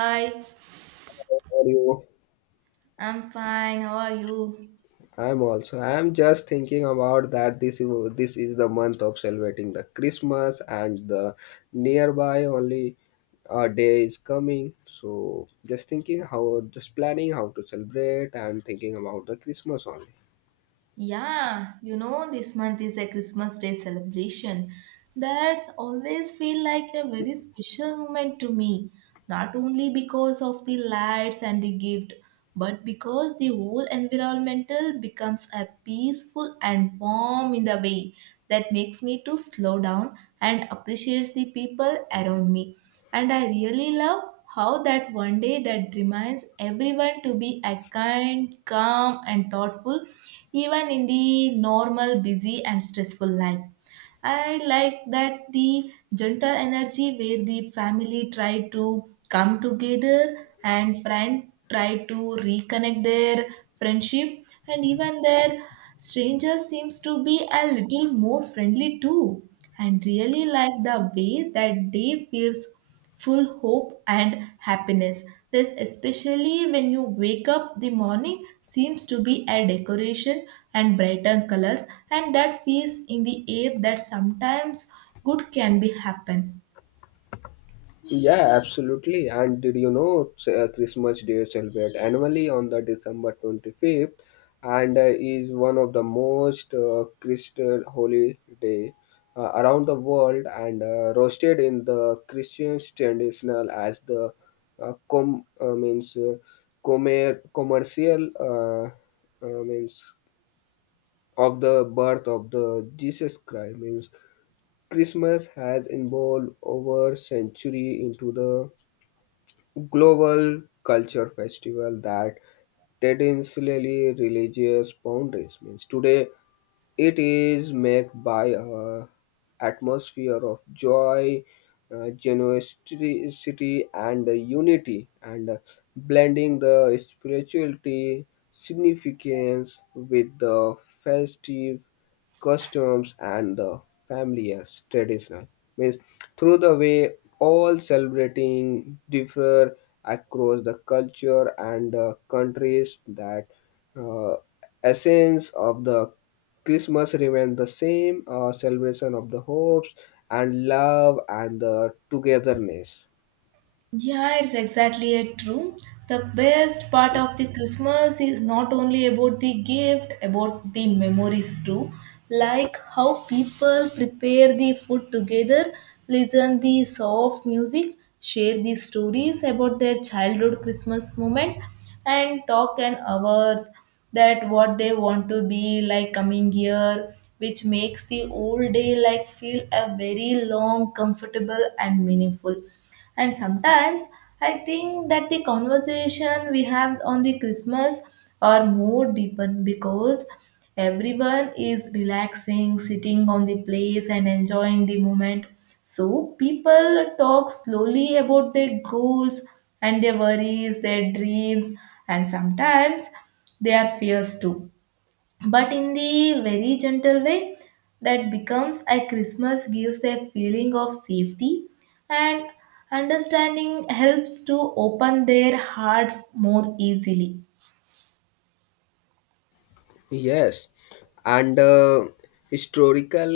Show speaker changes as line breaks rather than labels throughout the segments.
Hi,
How are you?
I'm fine. How are you?
I'm also. I'm just thinking about that. This is the month of celebrating the Christmas, and the nearby only a day is coming. So just thinking how, just planning how to celebrate, and thinking about the Christmas only.
Yeah, this month is a Christmas Day celebration. That's always feel like a very special moment to me. Not only because of the lights and the gift, but because the whole environmental becomes a peaceful and warm in the way that makes me to slow down and appreciates the people around me. And I really love how that one day that reminds everyone to be a kind, calm, and thoughtful, even in the normal, busy, and stressful life. I like that the gentle energy where the family try to come together and friend try to reconnect their friendship, and even their stranger seems to be a little more friendly too, and really like the way that day feels full hope and happiness. This, especially when you wake up the morning, seems to be a decoration and brighter colors, and that feels in the air that sometimes good can be happen.
Yeah, absolutely. And did you know Christmas Day celebrate annually on the December 25th and is one of the most Christian holiday around the world and roasted in the Christian traditional as the uh, com uh, means uh, commercial means of the birth of the Jesus Christ means Christmas has evolved over century into the global culture festival that traditionally religious boundaries means today it is made by a atmosphere of joy, generosity and unity, and blending the spirituality significance with the festive customs and the familiar traditional means through the way all celebrating differ across the culture and countries that uh, essence of the christmas remains the same, celebration of the hopes and love and the togetherness.
Yeah, it's exactly it, true. The best part of the Christmas is not only about the gift, about the memories too. Like how people prepare the food together, listen the soft music, share the stories about their childhood Christmas moment, and talk an hours that what they want to be like coming year, which makes the whole day like feel a very long, comfortable and meaningful. And sometimes I think that the conversation we have on the Christmas are more deepened because everyone is relaxing, sitting on the place and enjoying the moment. So people talk slowly about their goals and their worries, their dreams, and sometimes their fears too, but in the very gentle way that becomes a Christmas gives a feeling of safety, and understanding helps to open their hearts more easily.
Yes, and historical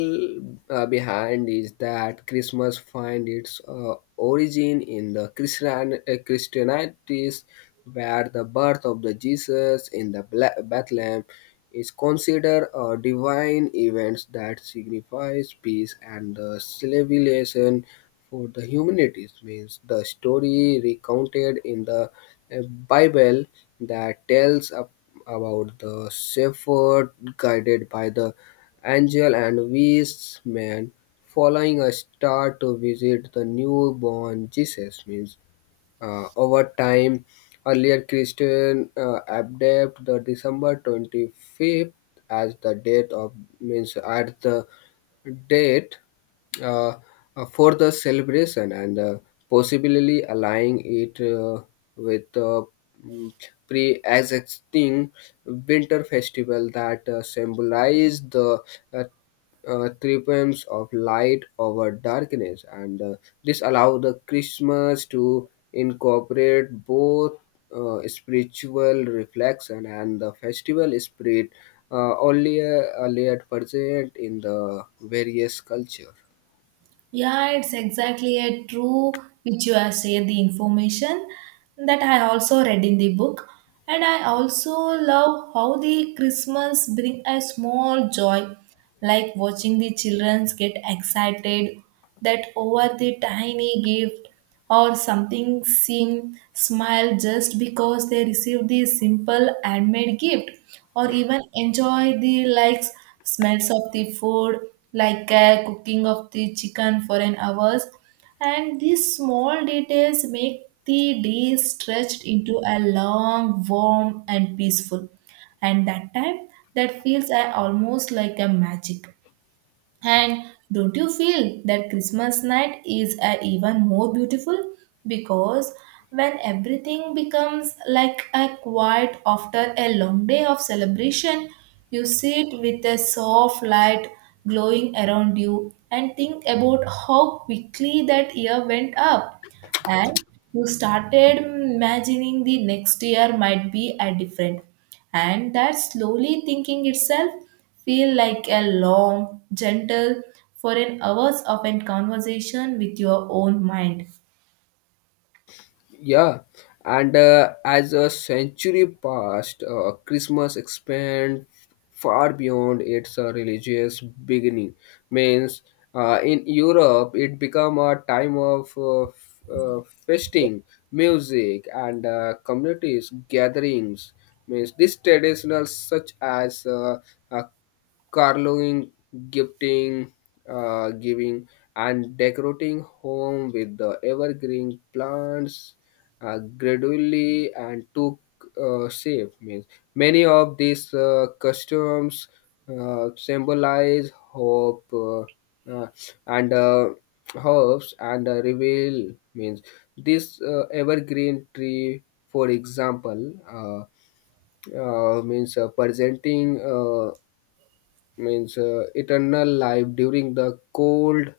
behind is that Christmas find its origin in the Christian Christianities, where the birth of the Jesus in the Bethlehem is considered a divine event that signifies peace and the civilization for the humanities. Means the story recounted in the uh, Bible that tells a about the shepherd guided by the angel and wise men following a star to visit the newborn Jesus. Means over time, earlier Christian abbreviated the December 25th as the date of means at the date uh, for the celebration and possibly aligning it with the mm, pre-existing winter festival that symbolize the uh, triumphs of light over darkness, and this allows the Christmas to incorporate both spiritual reflection and the festival spirit only earlier present in the various culture.
Yeah, it's exactly a true which you have said the information that I also read in the book. And I also love how the Christmas bring a small joy, like watching the children get excited that over the tiny gift, or something seem smile just because they receive the simple handmade gift, or even enjoy the likes smells of the food, like cooking of the chicken for an hours. And these small details make the day stretched into a long warm and peaceful, and that time that feels almost like a magic. And don't you feel that Christmas night is even more beautiful? Because when everything becomes like a quiet after a long day of celebration, you sit with a soft light glowing around you and think about how quickly that year went up, and you started imagining the next year might be a different, and that slowly thinking itself feel like a long gentle for an hours of a conversation with your own mind.
Yeah, and as a century passed, Christmas expand far beyond its religious beginning. Means, in Europe, it became a time of feasting, music, and communities gatherings. Means, these traditionals such as uh, carving, gifting, giving, and decorating home with the evergreen plants gradually and took shape. Means many of these customs symbolize hope, uh, and hopes and reveal means this evergreen tree, for example. Means presenting. Means eternal life during the cold,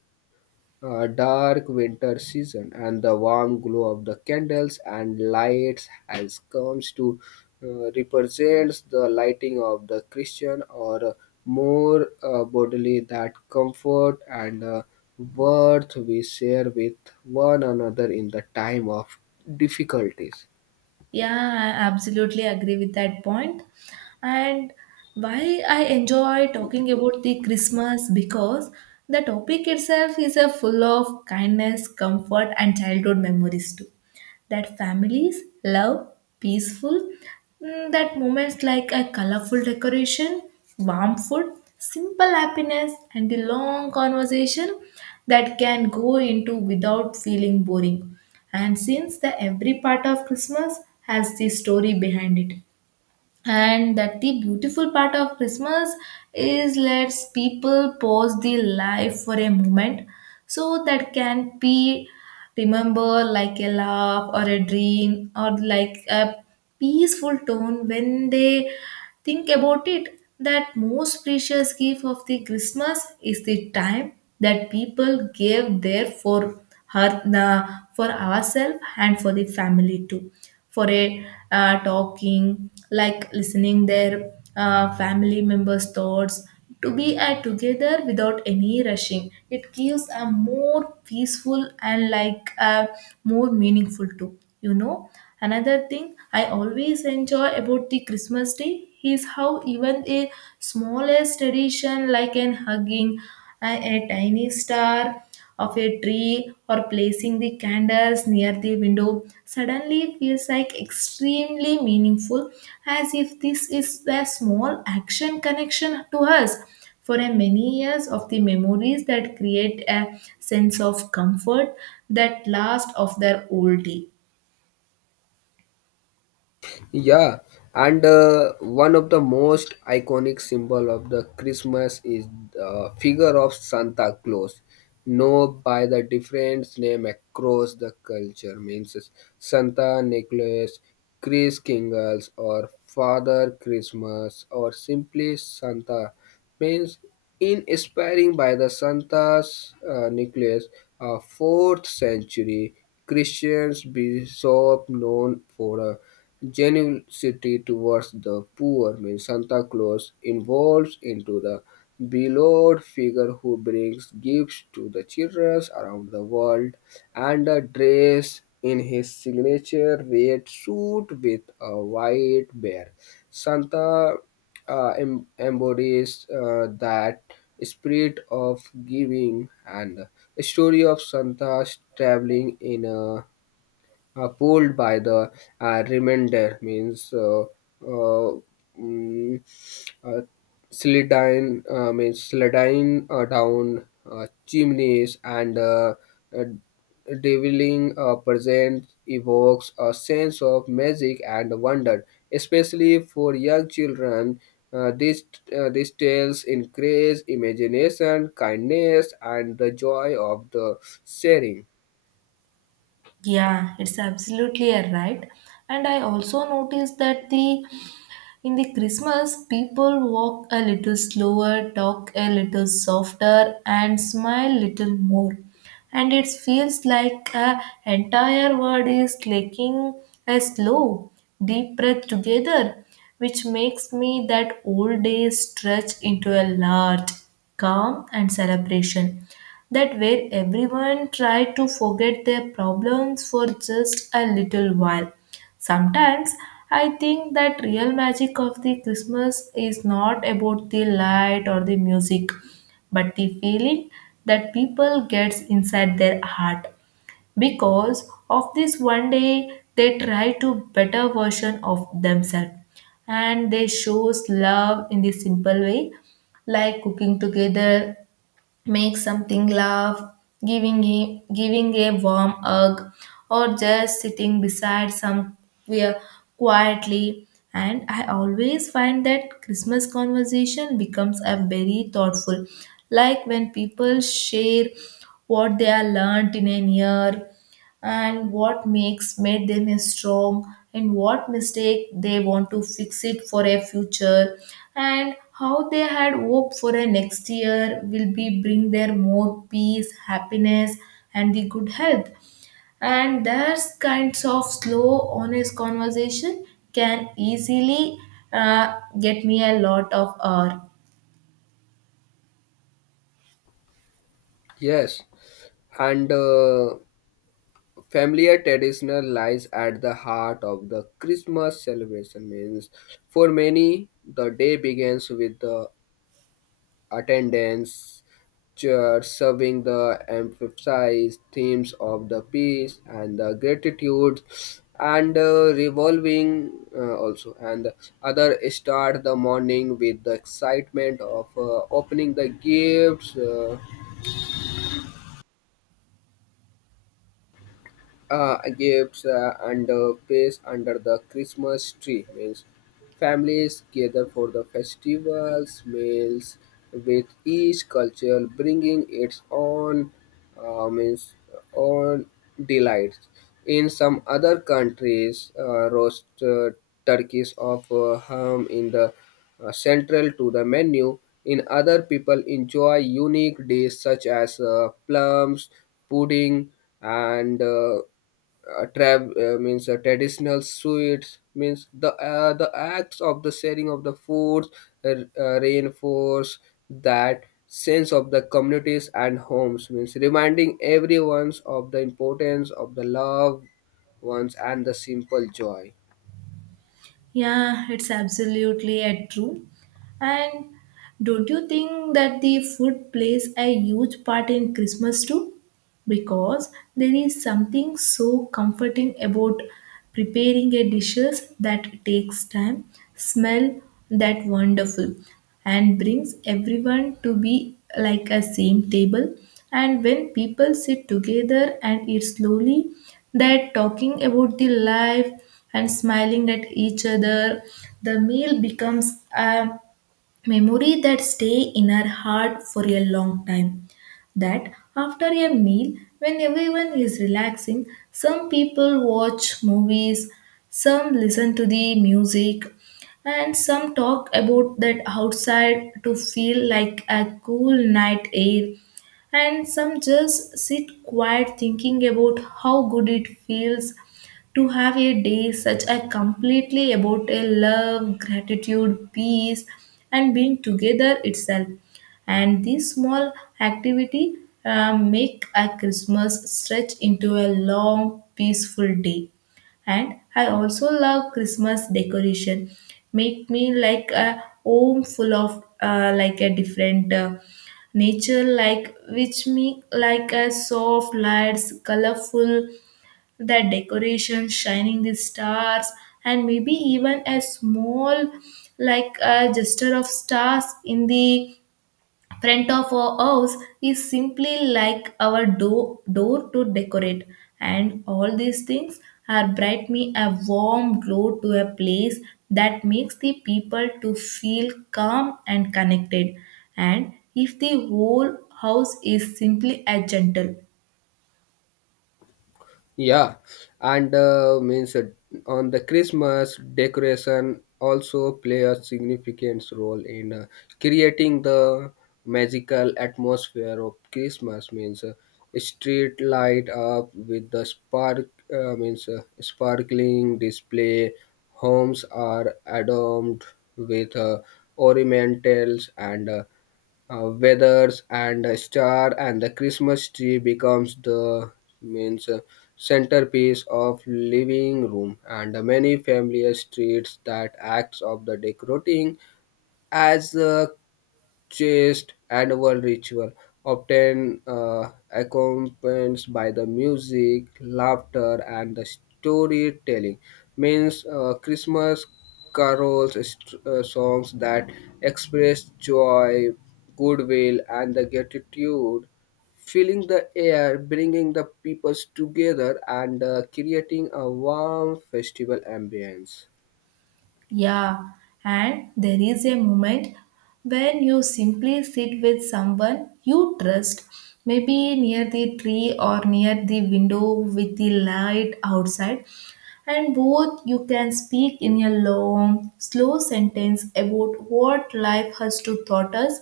dark winter season, and the warm glow of the candles and lights has comes to represents the lighting of the Christian or more bodily that comfort and worth we share with one another in the time of difficulties.
Yeah, I absolutely agree with that point. And why I enjoy talking about the Christmas, because the topic itself is a full of kindness comfort and childhood memories too that families love peaceful, that moments like a colorful decoration, warm food, simple happiness, and the long conversation that can go into without feeling boring. And since the every part of Christmas has the story behind it, and that the beautiful part of Christmas is lets people pause the life for a moment, so that can be remember like a laugh or a dream or like a peaceful tone when they think about it, that most precious gift of the Christmas is the time that people gave there for her, for ourselves and for the family too, for a talking like listening their family members thoughts, to be together without any rushing, it gives a more peaceful and like a more meaningful too. Another thing I always enjoy about the Christmas day is how even a smallest tradition like an hugging a tiny star of a tree or placing the candles near the window suddenly feels like extremely meaningful, as if this is the small action connection to us for a many years of the memories that create a sense of comfort that last of their old day.
Yeah, and one of the most iconic symbol of the Christmas is the figure of Santa Claus, known by the different name across the culture. Means is Santa Nicholas, Chris Kingles, or Father Christmas, or simply Santa. Means in inspiring by the Santa's Nicholas, a 4th century Christian bishop known for a generosity towards the poor, means Santa Claus involves into the beloved figure who brings gifts to the children around the world and a dress in his signature red suit with a white bear. Santa embodies that spirit of giving, and the story of Santa traveling in a pulled by the remainder means uh, mm, uh, sliding down chimneys and uh, Deviling present evokes a sense of magic and wonder, especially for young children. Uh, these, these tales encourage imagination, kindness, and the joy of the sharing.
Yeah, it's absolutely a right. And I also noticed that the in the Christmas, people walk a little slower, talk a little softer, and smile little more. And it feels like a entire world is taking a slow, deep breath together, which makes me that old day stretch into a large calm and celebration. That where everyone try to forget their problems for just a little while. Sometimes I think that real magic of the Christmas is not about the light or the music, but the feeling that people gets inside their heart. Because of this one day they try to better version of themselves, and they shows love in the simple way, like cooking together, make something laugh, giving a warm hug, or just sitting beside somewhere quietly. And I always find that Christmas conversation becomes a very thoughtful, like when people share what they have learned in a year, and what makes made them as strong, and what mistake they want to fix it for a future, and how they had hope for a next year will be bring their more peace happiness and the good health. And those kinds of slow honest conversation can easily get me a lot of hour.
Yes, and familiar traditional lies at the heart of the Christmas celebration. Means for many, the day begins with the attendance church serving the emphasized themes of the peace and the gratitude and revolving also, and other start the morning with the excitement of opening the gifts, and place under the Christmas tree means families gather for the festivals, meals, with each culture bringing its own means own delights. In some other countries, roast turkeys of ham in the central to the menu. In other, people enjoy unique dishes such as plums, pudding, and tra- means traditional sweets means the acts of the sharing of the foods reinforce that sense of the communities and homes means reminding everyone of the importance of the love ones and the simple joy.
Yeah, it's absolutely true. And don't you think that the food plays a huge part in Christmas too? Because there is something so comforting about preparing a dishes that takes time, smell that wonderful, and brings everyone to be like a same table. And when people sit together and eat slowly, they're talking about the life and smiling at each other, the meal becomes a memory that stay in our heart for a long time. That after a meal, when everyone is relaxing, some people watch movies, some listen to the music, and some talk about that outside to feel like a cool night air, and some just sit quiet thinking about how good it feels to have a day such a completely about a love, gratitude, peace, and being together itself. And this small activity make a Christmas stretch into a long, peaceful day. And I also love Christmas decoration, make me like a home full of like a different nature, like which me like a soft lights colorful, the decorations shining the stars, and maybe even a small like a gesture of stars in the front of our house, is simply like our door to decorate. And all these things are bright me a warm glow to a place that makes the people to feel calm and connected, and if the whole house is simply a gentle.
Yeah, and means on the Christmas decoration also play a significant role in creating the magical atmosphere of Christmas. Means street light up with the sparkling display. Homes are adorned with ornamentals and weathers and a star, and the christmas tree becomes the means centerpiece of living room, and many familiar treats that acts of the decorating as chaste annual ritual, often accompanied by the music, laughter, and the storytelling. Means Christmas carols, songs that express joy, goodwill, and the gratitude, filling the air, bringing the peoples together, and creating a warm festival ambience.
Yeah, and there is a moment when you simply sit with someone you trust, maybe near the tree or near the window with the light outside, and both you can speak in a long, slow sentence about what life has to taught us,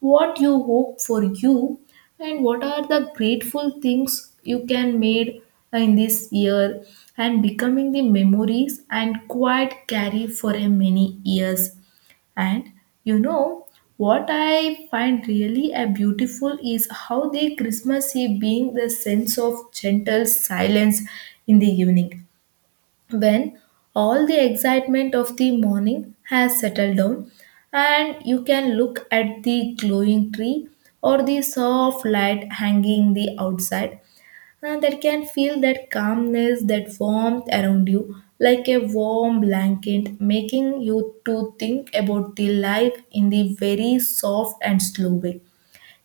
what you hope for you, and what are the grateful things you can made in this year, and becoming the memories and quite carry for a many years. And you know what I find really a beautiful is how the Christmas eve being the sense of gentle silence in the evening, when all the excitement of the morning has settled down, and you can look at the glowing tree or the soft light hanging the outside, and that can feel that calmness that warmth around you, like a warm blanket making you to think about the life in the very soft and slow way.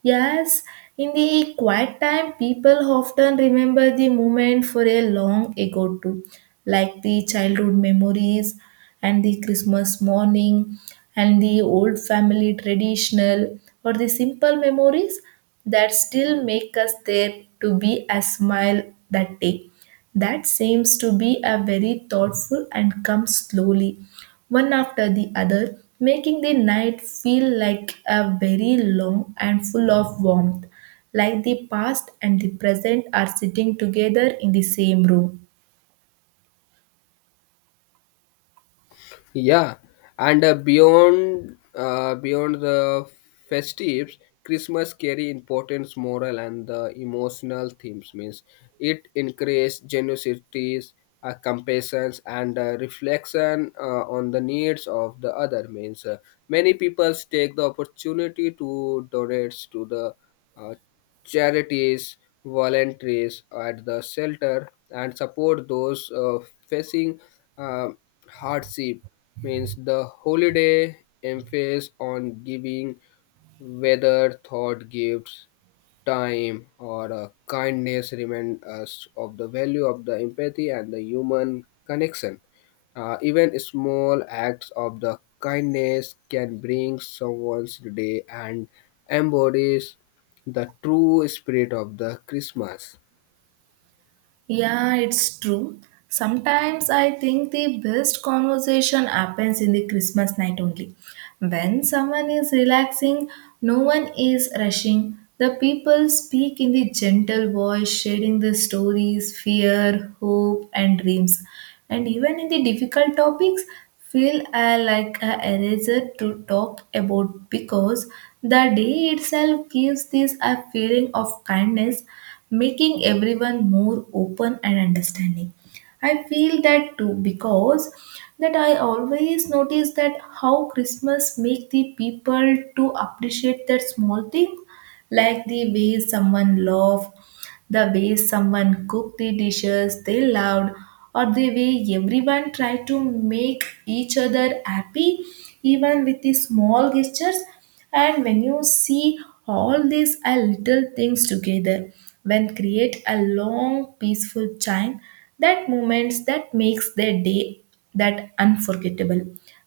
Yes, in the quiet time, people often remember the moment for a long ago too, like the childhood memories and the Christmas morning and the old family traditional or the simple memories that still make us there to be a smile that day. That seems to be a very thoughtful and comes slowly, one after the other, making the night feel like a very long and full of warmth, like the past and the present are sitting together in the same room.
Yeah, and beyond the festives, Christmas carry importance moral and the emotional themes. Means it encourages generosities, compassion, and reflection on the needs of the other. Means many people take the opportunity to donate to the uh, charities, volunteers at the shelter, and support those facing uh, hardship. Means the holiday emphasis on giving, whether thought gifts, time, or kindness, remind us of the value of the empathy and the human connection. Even small acts of the kindness can bring someone's day and embodies the true spirit of the christmas.
Yeah, it's true. Sometimes I think the best conversation happens in the Christmas night only. When someone is relaxing, no one is rushing. The people speak in the gentle voice, sharing their stories, fear, hope, and dreams. And even in the difficult topics, feel like a eraser to talk about, because the day itself gives this a feeling of kindness, making everyone more open and understanding. I feel that too, because that I always notice that how Christmas make the people to appreciate that small thing, like the way someone laughed, the way someone cooked the dishes they loved, or the way everyone tried to make each other happy, even with the small gestures. And when you see all these little things together, when create a long peaceful chime, that moments that makes their day that unforgettable.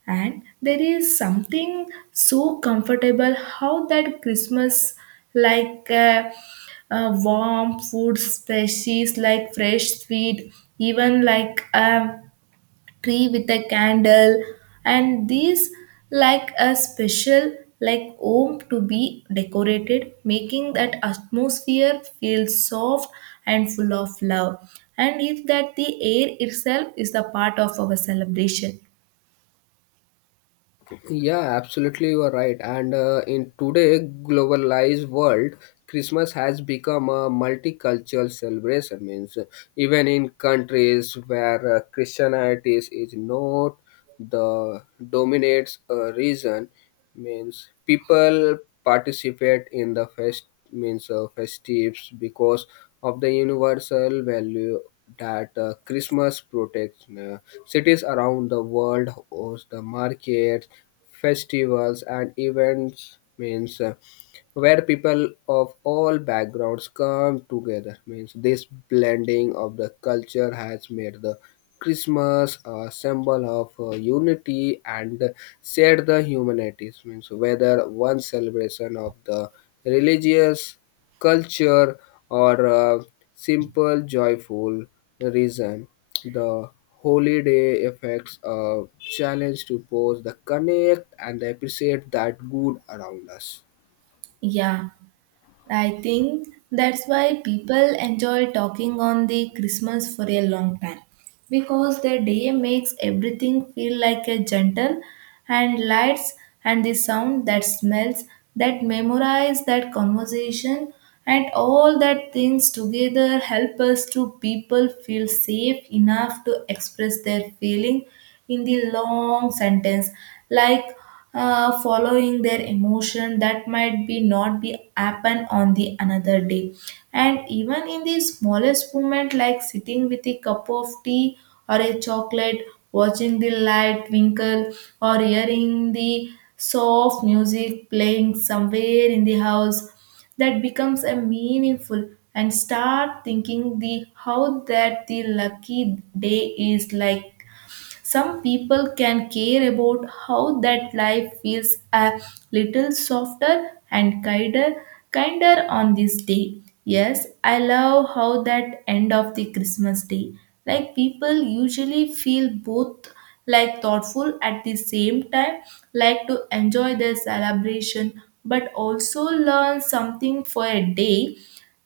And there is something so comfortable how that christmas like uh, warm food species like fresh sweet, even like a tree with a candle, and these like a special, like home to be decorated, making that atmosphere feel soft and full of love, and if that the air itself is the part of our celebration.
Yeah, absolutely, you are right. And in today globalized world, christmas has become a multicultural celebration means even in countries where christianity is not the dominates region means people participate in the fest means festives because of the universal value that christmas protects cities around the world host the markets, festivals and events means where people of all backgrounds come together means this blending of the culture has made the christmas a symbol of unity and shared the humanities means whether one celebration of the religious culture or simple joyful reason, the holiday affects a challenge to both the connect and appreciate that good around us.
Yeah, I think that's why people enjoy talking on the Christmas for a long time, because the day makes everything feel like a gentle, and lights and the sound that smells, that memorize that conversation, and all that things together help us to people feel safe enough to express their feeling in the long sentence, like following their emotion that might be not be happen on the another day. And even in the smallest moment, like sitting with a cup of tea or a chocolate, watching the light twinkle, or hearing the soft music playing somewhere in the house, that becomes a meaningful, and start thinking the how that the lucky day is like. Some people can care about how that life feels a little softer and kinder, kinder on this day. Yes, I love how that end of the Christmas day. Like people usually feel both like thoughtful at the same time, like to enjoy the celebration, but also learn something for a day,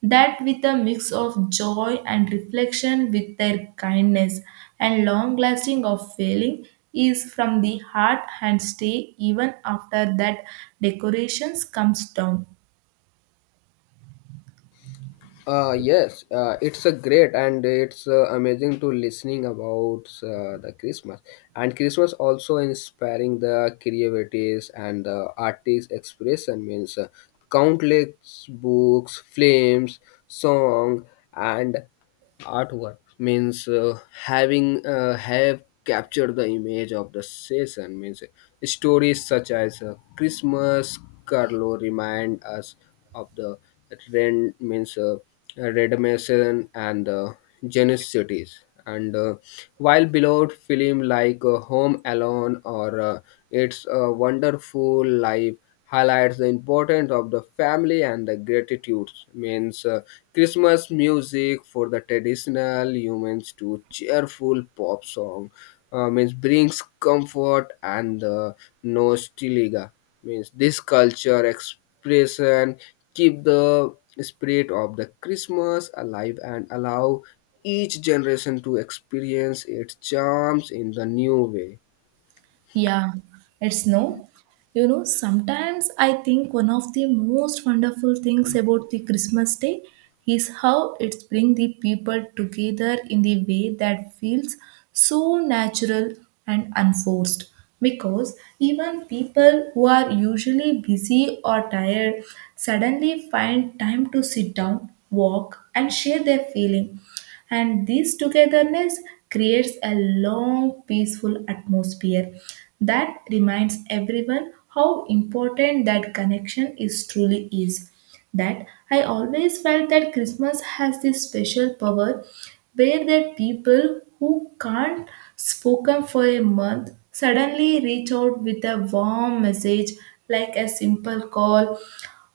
that with a mix of joy and reflection with their kindness, and long lasting of feeling is from the heart and stay even after that decorations comes down.
Yes, it's a great and it's amazing to listening about the Christmas, and christmas also inspiring the creativities and the artist expression means countless books, films, song, and artwork means having have captured the image of the season means stories such as christmas carlo remind us of the ren means redemption and the Genus cities. And while beloved film like Home Alone or It's a Wonderful Life highlights the importance of the family and the gratitudes means Christmas music for the traditional humans to cheerful pop song means brings comfort and nostalgia means this culture expression keep the spirit of the christmas alive and allow each generation to experience its charms in the new way.
Yeah, it's no. You know, sometimes I think one of the most wonderful things about the Christmas day is how it brings the people together in the way that feels so natural and unforced. Because even people who are usually busy or tired suddenly find time to sit down, walk, and share their feeling, and this togetherness creates a long peaceful atmosphere that reminds everyone how important that connection is truly is. That I always felt that christmas has this special power where that people who can't spoken for a month suddenly reach out with a warm message, like a simple call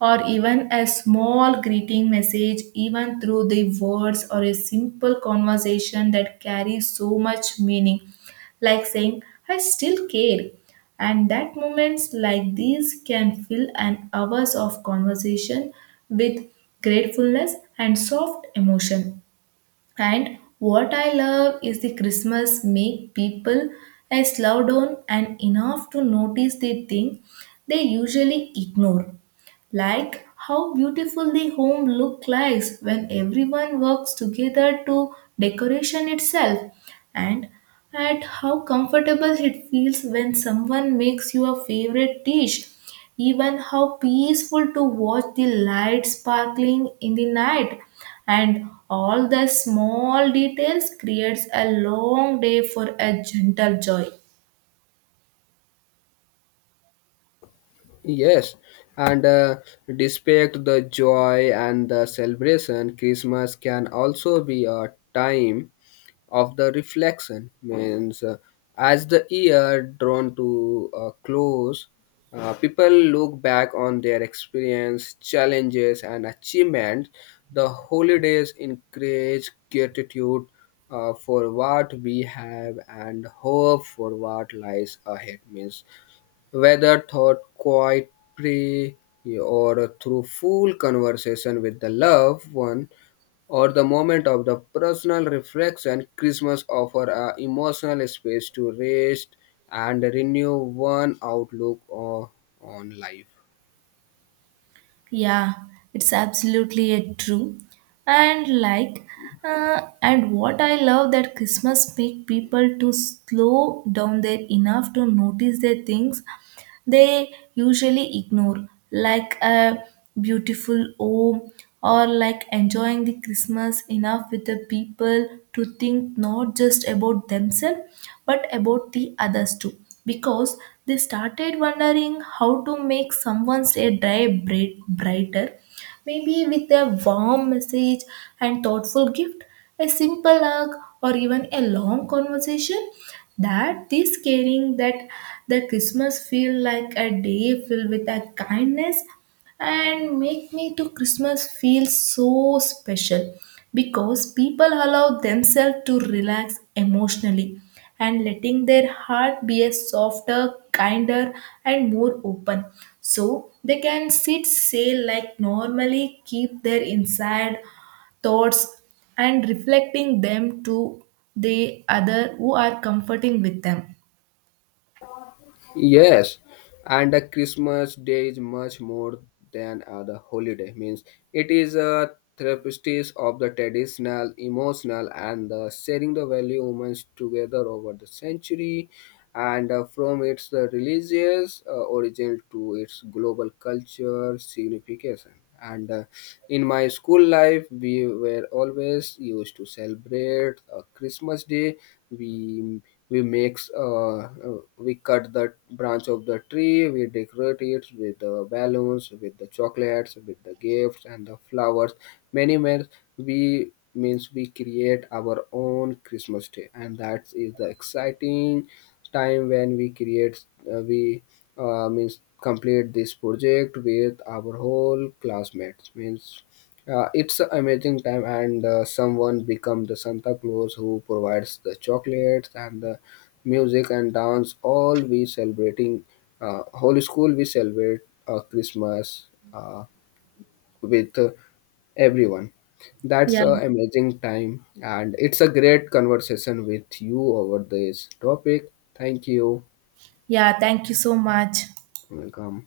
or even a small greeting message, even through the words or a simple conversation that carries so much meaning, like saying, I still care. And that moments like these can fill an hours of conversation with gratefulness and soft emotion. And what I love is the Christmas make people a slow down and enough to notice the thing they usually ignore, like how beautiful the home look like when everyone works together to decoration itself, and at how comfortable it feels when someone makes your favorite dish, even how peaceful to watch the lights sparkling in the night, and all the small details creates a long day for a gentle joy.
Yes, and despite the joy and the celebration, Christmas can also be a time of the reflection. Means, as the year drawn to a close, people look back on their experience, challenges, and achievements. The holidays encourage gratitude for what we have and hope for what lies ahead. Means whether thought quietly or through full conversation with the loved one, or the moment of the personal reflection, Christmas offers a emotional space to rest and renew one on life.
Yeah, it's absolutely a true. And like, and what I love that Christmas make people to slow down there enough to notice their things they usually ignore, like a beautiful home, or like enjoying the Christmas enough with the people to think not just about themselves but about the others too. Because they started wondering how to make someone's a day bright- brighter, maybe with a warm message and thoughtful gift, a simple hug, or even a long conversation. That this caring that the Christmas feel like a day filled with a kindness, and make me to christmas feel so special because people allow themselves to relax emotionally, and letting their heart be a softer kinder and more open, so they can sit sail like normally keep their inside thoughts and reflecting them to the other who are comforting with them.
Yes, and the Christmas day is much more than other holiday. Means it is a therapeutic of the traditional, emotional, and the sharing the value humans together over the century, and from its religious origin to its global culture signification. And in my school life, we were always used to celebrate Christmas Day. We we makes we cut the branch of the tree. We decorate it with the balloons, with the chocolates, with the gifts and the flowers. Many men we means we create our own Christmas Day, and that is the exciting time when we create we means complete this project with our whole classmates means it's an amazing time, and someone become the santa claus who provides the chocolates and the music and dance all we celebrating whole school we celebrate christmas uh, with everyone. That's
Yeah.
a amazing time, and it's a great conversation with you over this topic. Thank you.
Yeah, thank you so much.
Welcome.